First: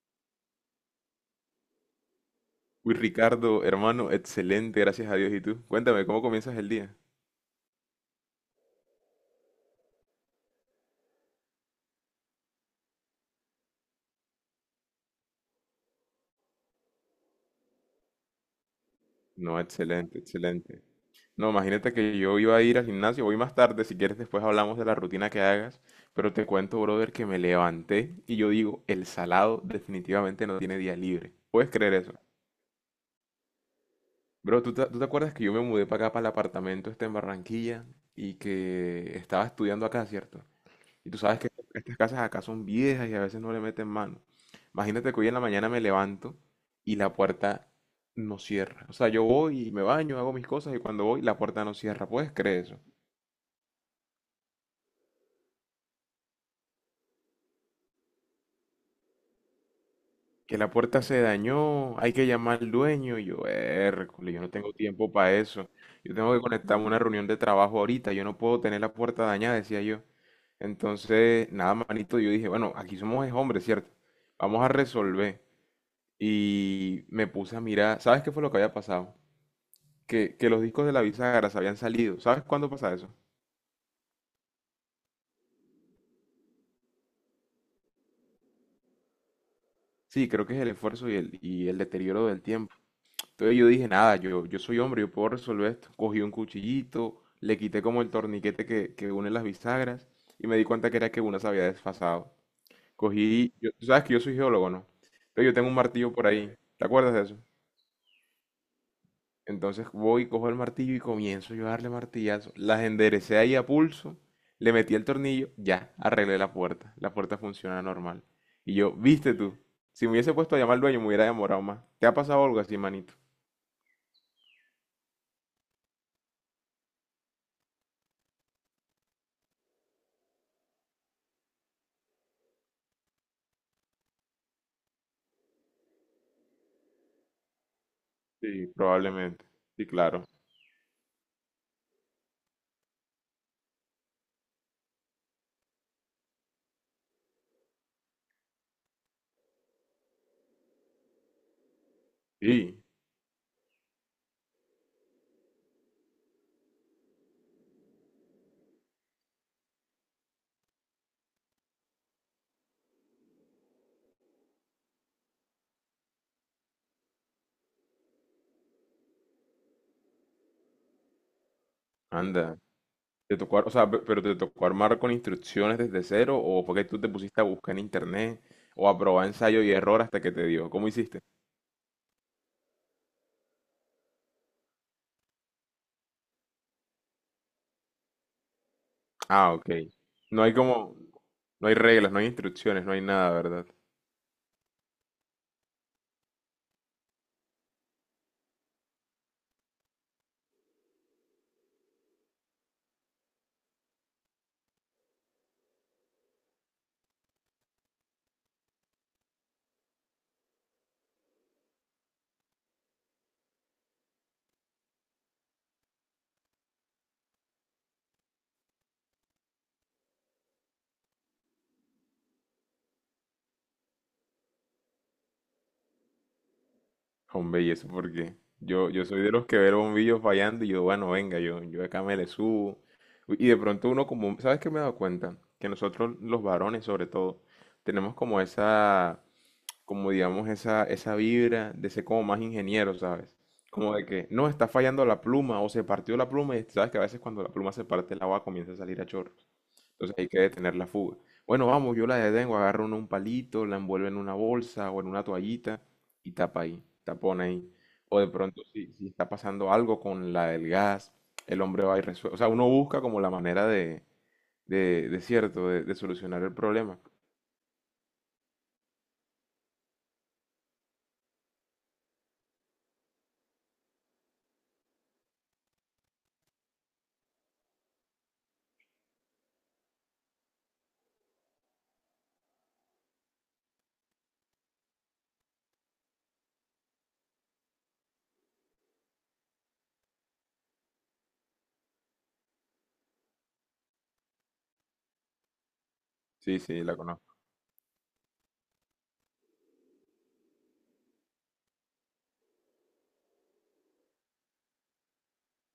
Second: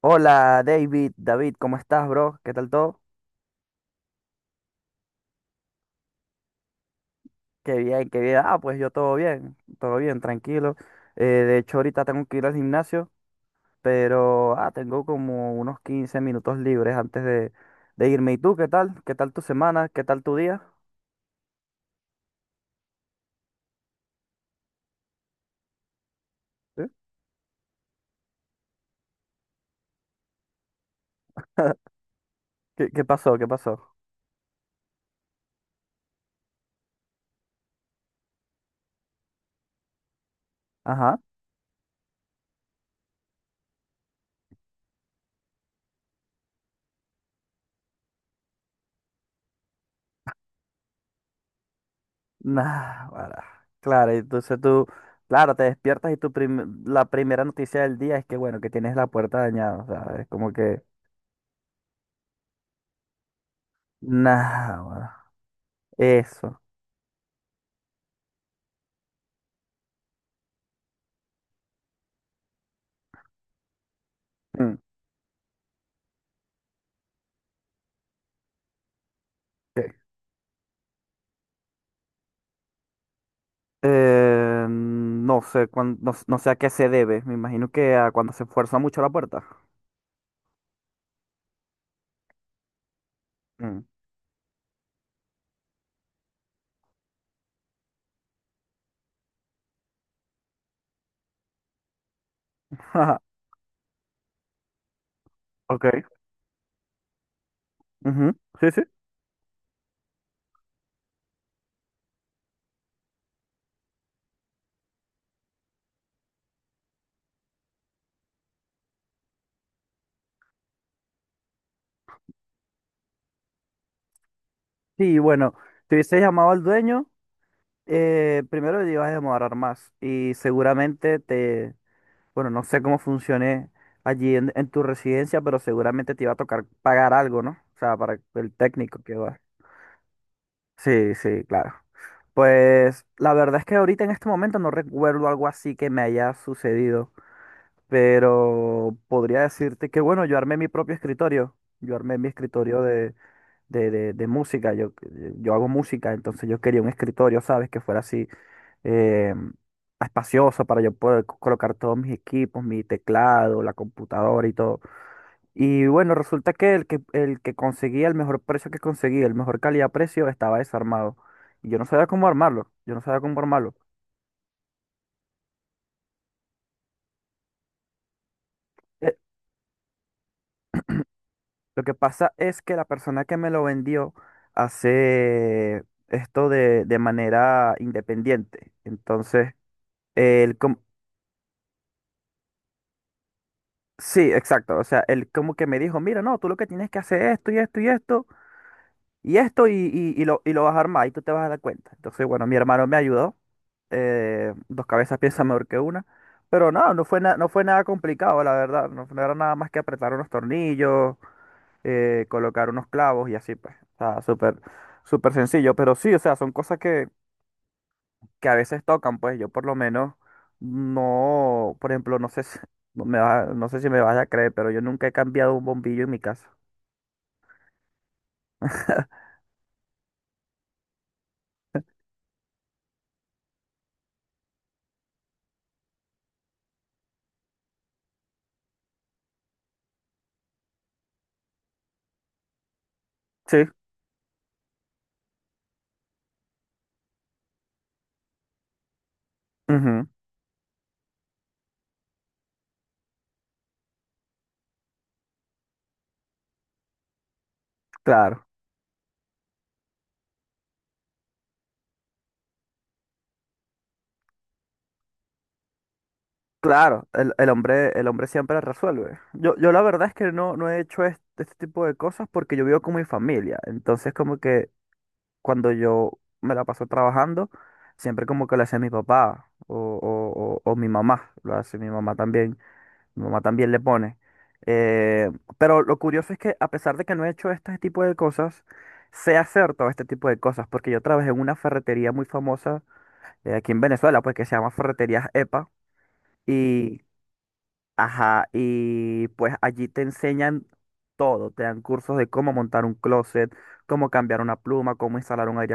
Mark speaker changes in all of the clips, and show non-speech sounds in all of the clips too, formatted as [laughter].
Speaker 1: Hola David, ¿cómo estás, bro? ¿Qué tal
Speaker 2: Uy,
Speaker 1: todo?
Speaker 2: Ricardo, hermano, excelente, gracias a Dios. ¿Y tú? Cuéntame, ¿cómo comienzas el día?
Speaker 1: Qué bien, qué bien. Pues yo todo bien, tranquilo. De hecho, ahorita tengo que ir al gimnasio, pero tengo como unos 15 minutos libres de irme. ¿Y tú qué tal? ¿Qué tal tu
Speaker 2: No,
Speaker 1: semana? ¿Qué
Speaker 2: excelente,
Speaker 1: tal tu día?
Speaker 2: excelente. No, imagínate que yo iba a ir al gimnasio, voy más tarde, si quieres después hablamos de la rutina que hagas, pero te cuento,
Speaker 1: ¿Eh?
Speaker 2: brother, que me levanté y yo digo, el salado definitivamente no tiene día libre. ¿Puedes creer eso?
Speaker 1: ¿Qué pasó? ¿Qué pasó?
Speaker 2: Bro, ¿tú te acuerdas que yo me mudé para acá, para el apartamento este en Barranquilla y que estaba estudiando acá, ¿cierto? Y
Speaker 1: Ajá.
Speaker 2: tú sabes que estas casas acá son viejas y a veces no le meten mano. Imagínate que hoy en la mañana me levanto y la puerta no cierra. O sea, yo voy y me baño, hago mis cosas y cuando voy la puerta no cierra. ¿Puedes creer eso?
Speaker 1: Nah, guara. Claro, claro, te despiertas y la primera noticia del día es que, bueno, que tienes la puerta dañada. O sea, es como
Speaker 2: Que la
Speaker 1: que,
Speaker 2: puerta se dañó, hay que llamar al dueño. Y yo, Hércules, yo no tengo
Speaker 1: nah,
Speaker 2: tiempo
Speaker 1: guara.
Speaker 2: para eso. Yo tengo que
Speaker 1: Eso.
Speaker 2: conectarme a una reunión de trabajo ahorita. Yo no puedo tener la puerta dañada, decía yo. Entonces, nada, manito, yo dije, bueno, aquí somos es hombres, ¿cierto? Vamos a
Speaker 1: Mm.
Speaker 2: resolver. Y me puse a mirar, ¿sabes qué fue lo que había pasado? Que los discos de la bisagra se habían salido. ¿Sabes cuándo pasa eso?
Speaker 1: No sé, no, no sé a qué se debe. Me imagino que a cuando se fuerza mucho la puerta.
Speaker 2: Sí, creo que es el esfuerzo y el deterioro del tiempo. Entonces yo
Speaker 1: Mm.
Speaker 2: dije, nada, yo soy hombre, yo puedo resolver esto. Cogí un cuchillito, le quité como el torniquete que une las bisagras y me di cuenta que era que una se había desfasado.
Speaker 1: [laughs]
Speaker 2: Cogí, tú sabes que yo soy geólogo, ¿no? Entonces yo tengo un
Speaker 1: Ok.
Speaker 2: martillo por ahí. ¿Te acuerdas de eso?
Speaker 1: Ujú, sí, sí.
Speaker 2: Entonces voy, cojo el martillo y comienzo yo a darle martillazo. Las enderecé ahí a pulso, le metí el tornillo, ya, arreglé la puerta. La puerta funciona normal. Y yo, viste tú, si me hubiese puesto a llamar al dueño me hubiera demorado más. ¿Te ha pasado algo así, manito?
Speaker 1: Sí, bueno, te hubiese llamado al dueño. Primero te ibas a demorar más y bueno, no sé cómo funcione en tu residencia, pero seguramente te iba a tocar pagar algo, ¿no? O sea, para el
Speaker 2: Sí,
Speaker 1: técnico que va.
Speaker 2: probablemente. Sí, claro.
Speaker 1: Sí, sí, claro. Pues la verdad es que ahorita en este momento no recuerdo algo así que me haya sucedido. Pero podría decirte que, bueno, yo armé mi propio escritorio. Yo armé mi escritorio
Speaker 2: Sí,
Speaker 1: de, de, de- de música. Yo hago música, entonces yo quería un escritorio, ¿sabes? Que fuera así eh, espacioso para yo poder colocar todos mis equipos, mi teclado, la computadora y todo. Y bueno, resulta que el que conseguía, el mejor calidad-precio, estaba desarmado. Y yo no sabía cómo
Speaker 2: anda.
Speaker 1: armarlo. Yo no sabía
Speaker 2: ¿Te
Speaker 1: cómo
Speaker 2: tocó, ar- O
Speaker 1: armarlo.
Speaker 2: sea, pero te tocó armar con instrucciones desde cero o fue que tú te pusiste a buscar en internet o a probar ensayo y error hasta que te dio? ¿Cómo hiciste?
Speaker 1: Lo que pasa es que la persona que me lo vendió hace esto de manera independiente.
Speaker 2: Ah,
Speaker 1: Entonces,
Speaker 2: ok. No hay
Speaker 1: él como,
Speaker 2: como, no hay reglas, no hay instrucciones, no hay nada, ¿verdad?
Speaker 1: sí, exacto. O sea, él como que me dijo, mira, no, tú lo que tienes que hacer es esto y esto y esto y esto y lo vas a armar y tú te vas a dar cuenta. Entonces, bueno, mi hermano me ayudó. Dos cabezas piensan mejor que una. Pero no, no fue nada complicado, la verdad. No, no era nada más que apretar unos tornillos, colocar unos clavos y así, pues. O sea, súper, súper sencillo. Pero sí, o sea, son cosas que a veces tocan, pues. Yo por lo menos no, por ejemplo, no sé si, [laughs] no sé si me vas a creer, pero yo nunca he cambiado un bombillo en mi casa.
Speaker 2: Hombre, y eso porque yo soy de los que ve el bombillo fallando y yo, bueno, venga, yo acá me le subo. Y de pronto uno como, ¿sabes qué me he dado cuenta? Que nosotros los varones sobre todo, tenemos como esa, como digamos, esa vibra de ser como más ingeniero, ¿sabes?
Speaker 1: Sí,
Speaker 2: Como de que, no, está fallando la pluma o se partió la pluma y sabes que a veces cuando la pluma se parte el agua comienza a salir a chorro.
Speaker 1: ujú,
Speaker 2: Entonces hay que detener la fuga. Bueno, vamos, yo la detengo, agarro un palito, la envuelvo en una bolsa o en una toallita y tapa ahí, tapona ahí. O de
Speaker 1: claro.
Speaker 2: pronto, si está pasando algo con la del gas, el hombre va y resuelve. O sea, uno busca como la manera de cierto, de solucionar el problema.
Speaker 1: Claro, el hombre siempre resuelve. Yo la verdad es que no, no he hecho este, este tipo de cosas porque yo vivo con mi familia. Entonces como que cuando yo me la paso trabajando, siempre como que lo hace mi papá o mi mamá, lo hace mi mamá también le pone. Eh, pero lo curioso es que a pesar de que no he hecho este tipo de cosas, sé hacer todo este tipo de cosas, porque yo trabajé en una ferretería muy famosa, aquí en Venezuela, pues, que se llama Ferreterías EPA,
Speaker 2: Sí, sí, la
Speaker 1: y,
Speaker 2: conozco.
Speaker 1: ajá, y pues allí te enseñan todo, te dan cursos de cómo montar un closet, cómo cambiar una pluma, cómo instalar un aire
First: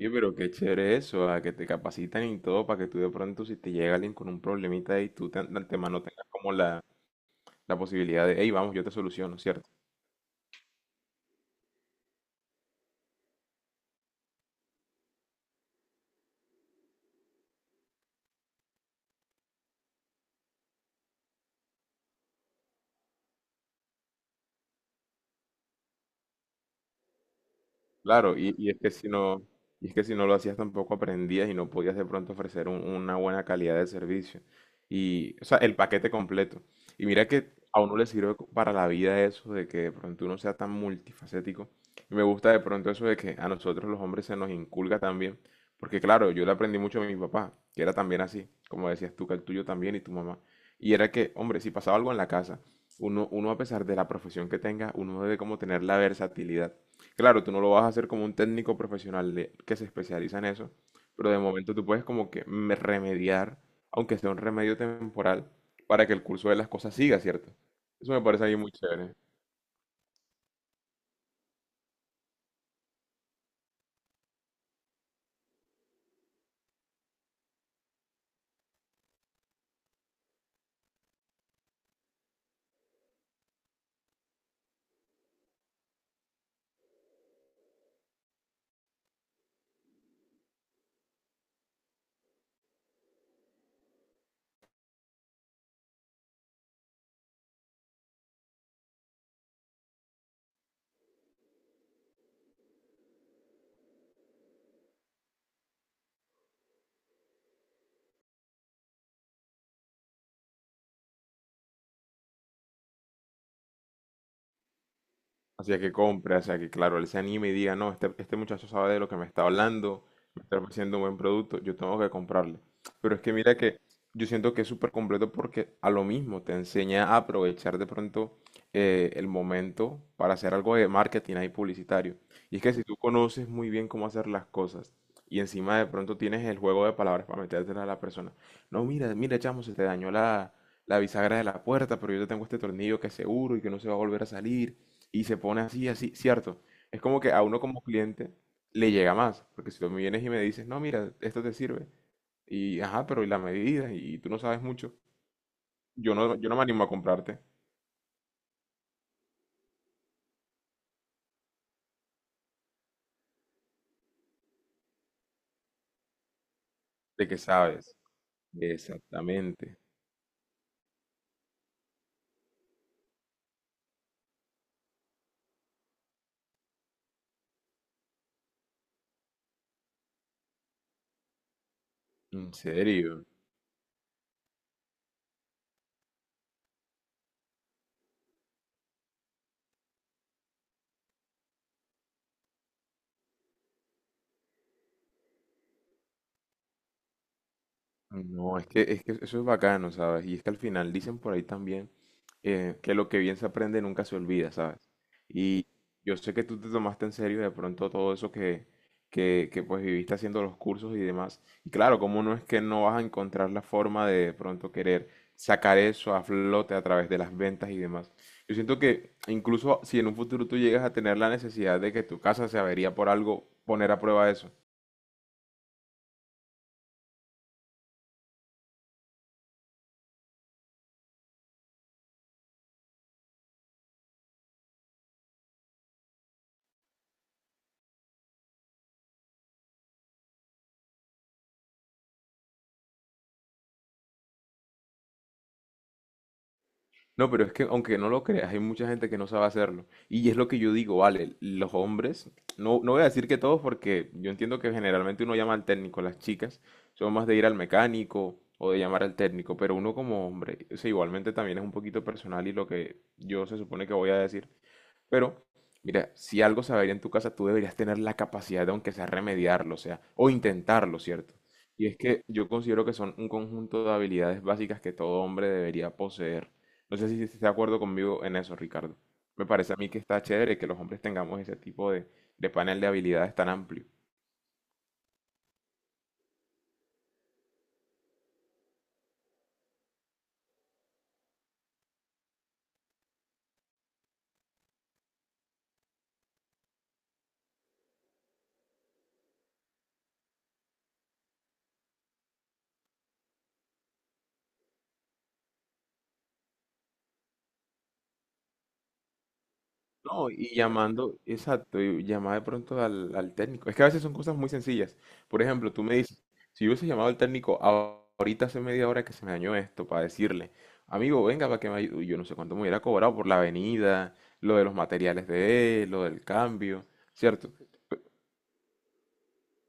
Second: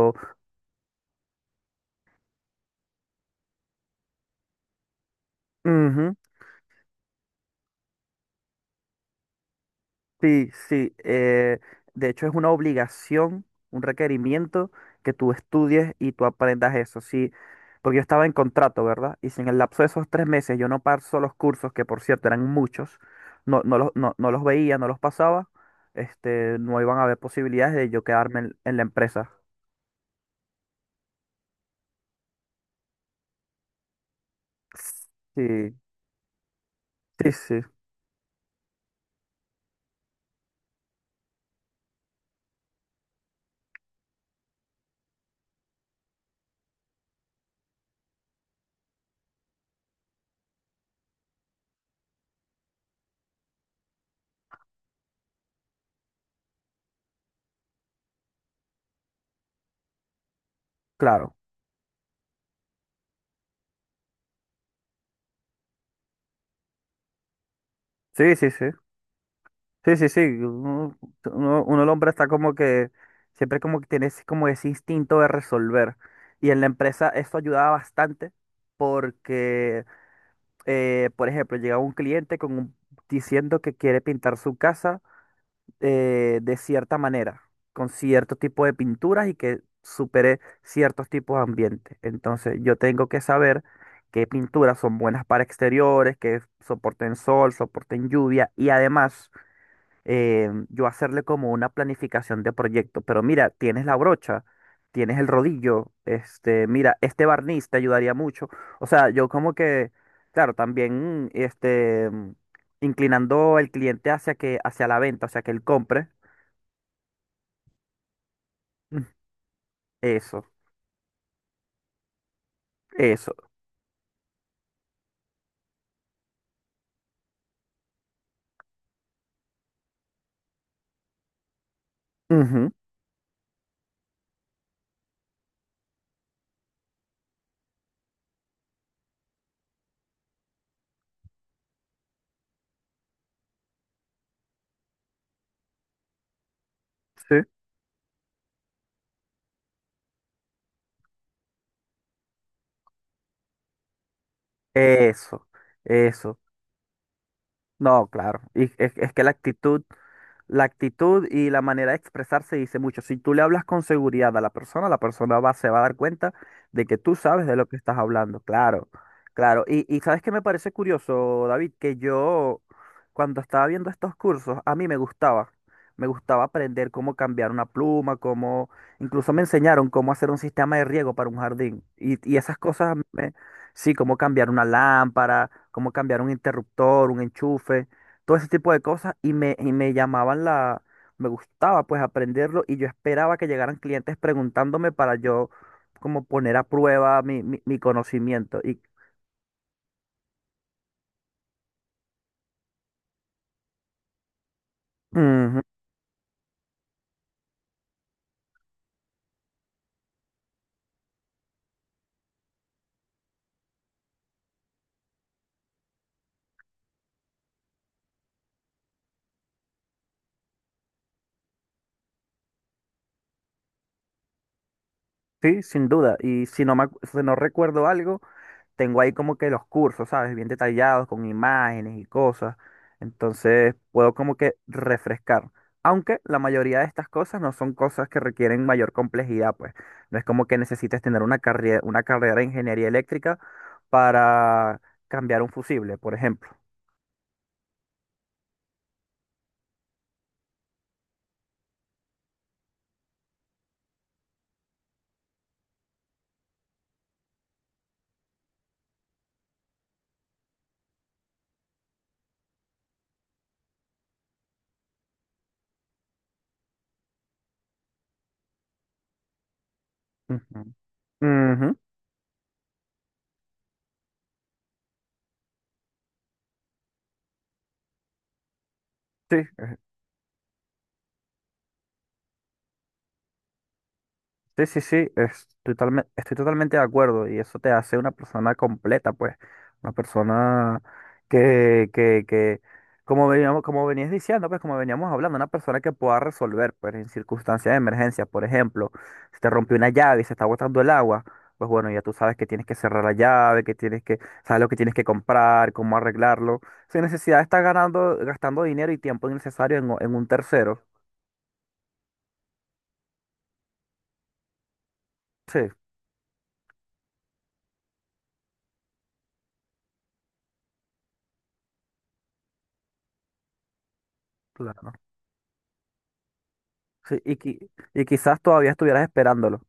Speaker 2: Oye, pero qué chévere eso, a que te capacitan y todo para que tú de pronto, si te llega alguien con un problemita y de antemano
Speaker 1: Ujú,
Speaker 2: tengas como la posibilidad de, hey, vamos, yo te soluciono, ¿cierto?
Speaker 1: sí, sí. De hecho, es una obligación, un requerimiento que tú estudies y tú aprendas eso. Sí, porque yo estaba en contrato, ¿verdad? Y si en el lapso de esos 3 meses yo no paso los cursos, que por cierto eran muchos, no, no los veía, no los pasaba, este, no iban a haber posibilidades de yo
Speaker 2: Claro,
Speaker 1: quedarme
Speaker 2: y, y
Speaker 1: en
Speaker 2: es
Speaker 1: la
Speaker 2: que si
Speaker 1: empresa.
Speaker 2: no, y es que si no lo hacías tampoco aprendías y no podías de pronto ofrecer una buena calidad de servicio. Y, o sea,
Speaker 1: Sí,
Speaker 2: el paquete completo. Y mira
Speaker 1: sí,
Speaker 2: que
Speaker 1: sí,
Speaker 2: a uno le sirve para la vida eso de que de pronto uno sea tan multifacético. Y me gusta de pronto eso de que a nosotros los hombres se nos inculca también. Porque claro, yo le aprendí mucho a mi papá, que era también así, como decías tú, que el tuyo también y tu mamá. Y era que, hombre, si pasaba algo en la casa, uno a pesar de la profesión que tenga, uno debe como tener la versatilidad. Claro, tú no lo vas a hacer como un técnico profesional que se especializa en eso, pero
Speaker 1: claro.
Speaker 2: de momento tú puedes como que remediar, aunque sea un remedio temporal, para que el curso de las cosas siga, ¿cierto? Eso me
Speaker 1: Sí, sí,
Speaker 2: parece a
Speaker 1: sí.
Speaker 2: muy chévere.
Speaker 1: Sí, sí, sí. Uno, el hombre está como que siempre como que tiene como ese instinto de resolver. Y en la empresa eso ayudaba bastante porque, por ejemplo, llegaba un cliente diciendo que quiere pintar su casa, de cierta manera, con cierto tipo de pinturas y que supere ciertos tipos de ambientes. Entonces yo tengo que saber qué pinturas son buenas para exteriores, que soporten sol, soporten lluvia y además, yo hacerle como una planificación de proyecto. Pero mira, tienes la brocha, tienes el rodillo, este, mira, este barniz te ayudaría mucho. O sea, yo como que, claro, también, inclinando el cliente hacia hacia la venta, o sea, que él
Speaker 2: Hacia que
Speaker 1: compre.
Speaker 2: compre, hacia que, claro, él se anime y diga, no, este muchacho sabe de
Speaker 1: Mm.
Speaker 2: lo que me está hablando, me
Speaker 1: Eso,
Speaker 2: está ofreciendo un buen producto, yo tengo que comprarle. Pero es
Speaker 1: eso.
Speaker 2: que mira que yo siento que es súper completo porque a lo mismo te enseña a aprovechar de pronto el momento para hacer algo de marketing ahí publicitario. Y es
Speaker 1: Ujú,
Speaker 2: que si tú conoces muy bien cómo hacer las cosas y encima de pronto tienes el juego de palabras para metértela a la persona, no, mira, mira, chamo, se te dañó la, la bisagra de la puerta, pero yo te tengo este tornillo que es seguro y que no se va a volver a salir y se pone así, así, cierto. Es como que
Speaker 1: sí.
Speaker 2: a uno como cliente le llega más, porque si tú me vienes y me dices, no, mira, esto te sirve, y ajá, pero y la medida, y tú no sabes mucho,
Speaker 1: Eso,
Speaker 2: yo no,
Speaker 1: eso.
Speaker 2: yo no me animo a comprarte.
Speaker 1: No, claro. Y es que la actitud y la manera de expresarse dice mucho. Si tú le hablas con seguridad a la persona va, se va a dar cuenta de que tú
Speaker 2: ¿De qué
Speaker 1: sabes de lo que
Speaker 2: sabes?
Speaker 1: estás hablando. Claro, claro.
Speaker 2: Exactamente.
Speaker 1: Y sabes que me parece curioso, David, que yo cuando estaba viendo estos cursos, a mí me gustaba. Me gustaba aprender cómo cambiar una pluma, cómo, incluso me enseñaron cómo hacer un sistema de riego para un jardín. Y
Speaker 2: En
Speaker 1: esas cosas,
Speaker 2: serio.
Speaker 1: me- sí, cómo cambiar una lámpara, cómo cambiar un interruptor, un enchufe, todo ese tipo de cosas y me llamaban me gustaba pues aprenderlo y yo esperaba que llegaran clientes preguntándome para yo como poner a prueba mi
Speaker 2: No,
Speaker 1: conocimiento. Y
Speaker 2: es que eso es bacano, ¿sabes? Y es que al final dicen por ahí también que lo que bien se aprende nunca se olvida, ¿sabes?
Speaker 1: ujú,
Speaker 2: Y yo sé que tú te tomaste en serio de pronto todo eso que, que pues viviste haciendo los cursos y demás. Y claro, como no es que no vas a encontrar la forma de pronto querer sacar eso a flote a través de las ventas y demás? Yo siento que incluso si en un futuro tú llegas a tener la necesidad de que tu casa se avería por algo, poner a prueba eso.
Speaker 1: sí, sin duda. Y si si no recuerdo algo, tengo ahí como que los cursos, ¿sabes? Bien detallados, con imágenes y cosas. Entonces puedo como que refrescar. Aunque la mayoría de estas cosas no son cosas que requieren mayor complejidad, pues. No es como que necesites tener una carrera de ingeniería eléctrica para cambiar un fusible, por ejemplo.
Speaker 2: No, pero es que aunque no lo creas, hay mucha gente que no sabe hacerlo. Y es lo que yo digo, vale, los hombres, no, no voy a decir que todos porque yo entiendo que generalmente uno llama al técnico, las chicas son más de ir al mecánico o de llamar al técnico, pero uno como hombre, o sea, igualmente también es un poquito personal y lo que yo se supone que voy a decir, pero, mira, si algo se va a ir en tu casa, tú deberías tener la capacidad de, aunque sea remediarlo, o sea, o
Speaker 1: Ujú.
Speaker 2: intentarlo, ¿cierto?
Speaker 1: Ujú,
Speaker 2: Y es que yo considero que son un conjunto de habilidades básicas que todo hombre debería poseer. No sé si estás de acuerdo conmigo en eso, Ricardo.
Speaker 1: Sí,
Speaker 2: Me parece a
Speaker 1: es
Speaker 2: mí que está chévere que los hombres tengamos ese tipo de panel de habilidades tan amplio.
Speaker 1: sí, sí, sí, estoy totalmente de acuerdo y eso te hace una persona completa, pues, una persona que, como veníamos, como venías diciendo, pues, como veníamos hablando, una persona que pueda resolver, pues, en circunstancias de emergencia, por ejemplo, si te rompió una llave y se está botando el agua, pues, bueno, ya tú sabes que tienes que cerrar la llave, sabes lo que tienes que comprar, cómo arreglarlo, sin necesidad de estar gastando dinero y tiempo innecesario en un
Speaker 2: No, y
Speaker 1: tercero.
Speaker 2: llamando, exacto, y llamar de pronto al, al técnico. Es que a veces son cosas muy sencillas. Por
Speaker 1: Sí,
Speaker 2: ejemplo, tú me dices, si yo hubiese llamado al técnico ahorita hace media hora que se me dañó esto, para decirle, amigo, venga para que me ayude. Yo no sé cuánto me hubiera cobrado por la venida, lo de los
Speaker 1: claro.
Speaker 2: materiales de él, lo del cambio,
Speaker 1: Sí, y,
Speaker 2: ¿cierto?
Speaker 1: qui- y quizás todavía estuvieras esperándolo.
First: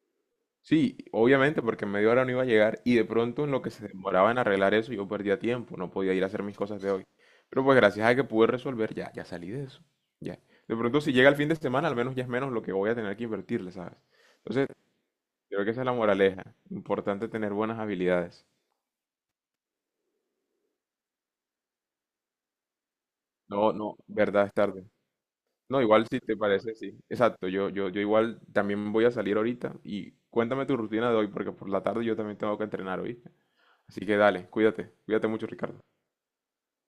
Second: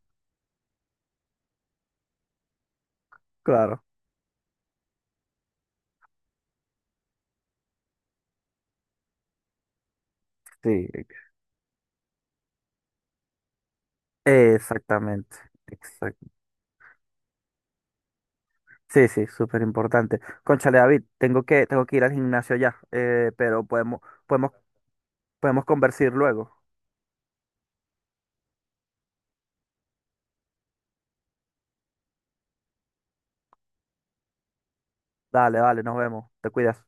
Speaker 2: Sí, obviamente, porque en media hora no iba a llegar y de pronto en lo que
Speaker 1: Claro.
Speaker 2: se demoraba en arreglar eso yo perdía tiempo, no podía ir a hacer mis cosas de hoy. Pero pues gracias a que pude resolver, ya, ya salí de eso. Ya. De
Speaker 1: Sí,
Speaker 2: pronto si llega el fin de semana, al menos ya es menos lo que voy a tener que invertirle, ¿sabes? Entonces,
Speaker 1: exactamente.
Speaker 2: creo que esa es la
Speaker 1: Exacto.
Speaker 2: moraleja. Importante tener buenas habilidades.
Speaker 1: Sí, sí, súper importante. Cónchale, David, tengo tengo que ir al gimnasio ya, pero
Speaker 2: No, no, verdad
Speaker 1: podemos,
Speaker 2: es tarde.
Speaker 1: podemos
Speaker 2: No, igual
Speaker 1: conversar
Speaker 2: si te
Speaker 1: luego.
Speaker 2: parece, sí. Exacto, yo igual también voy a salir ahorita y cuéntame tu rutina de hoy, porque por la tarde yo también tengo que entrenar, ¿oíste? Así que dale, cuídate, cuídate mucho,
Speaker 1: Dale,
Speaker 2: Ricardo.
Speaker 1: dale, nos vemos. Te cuidas.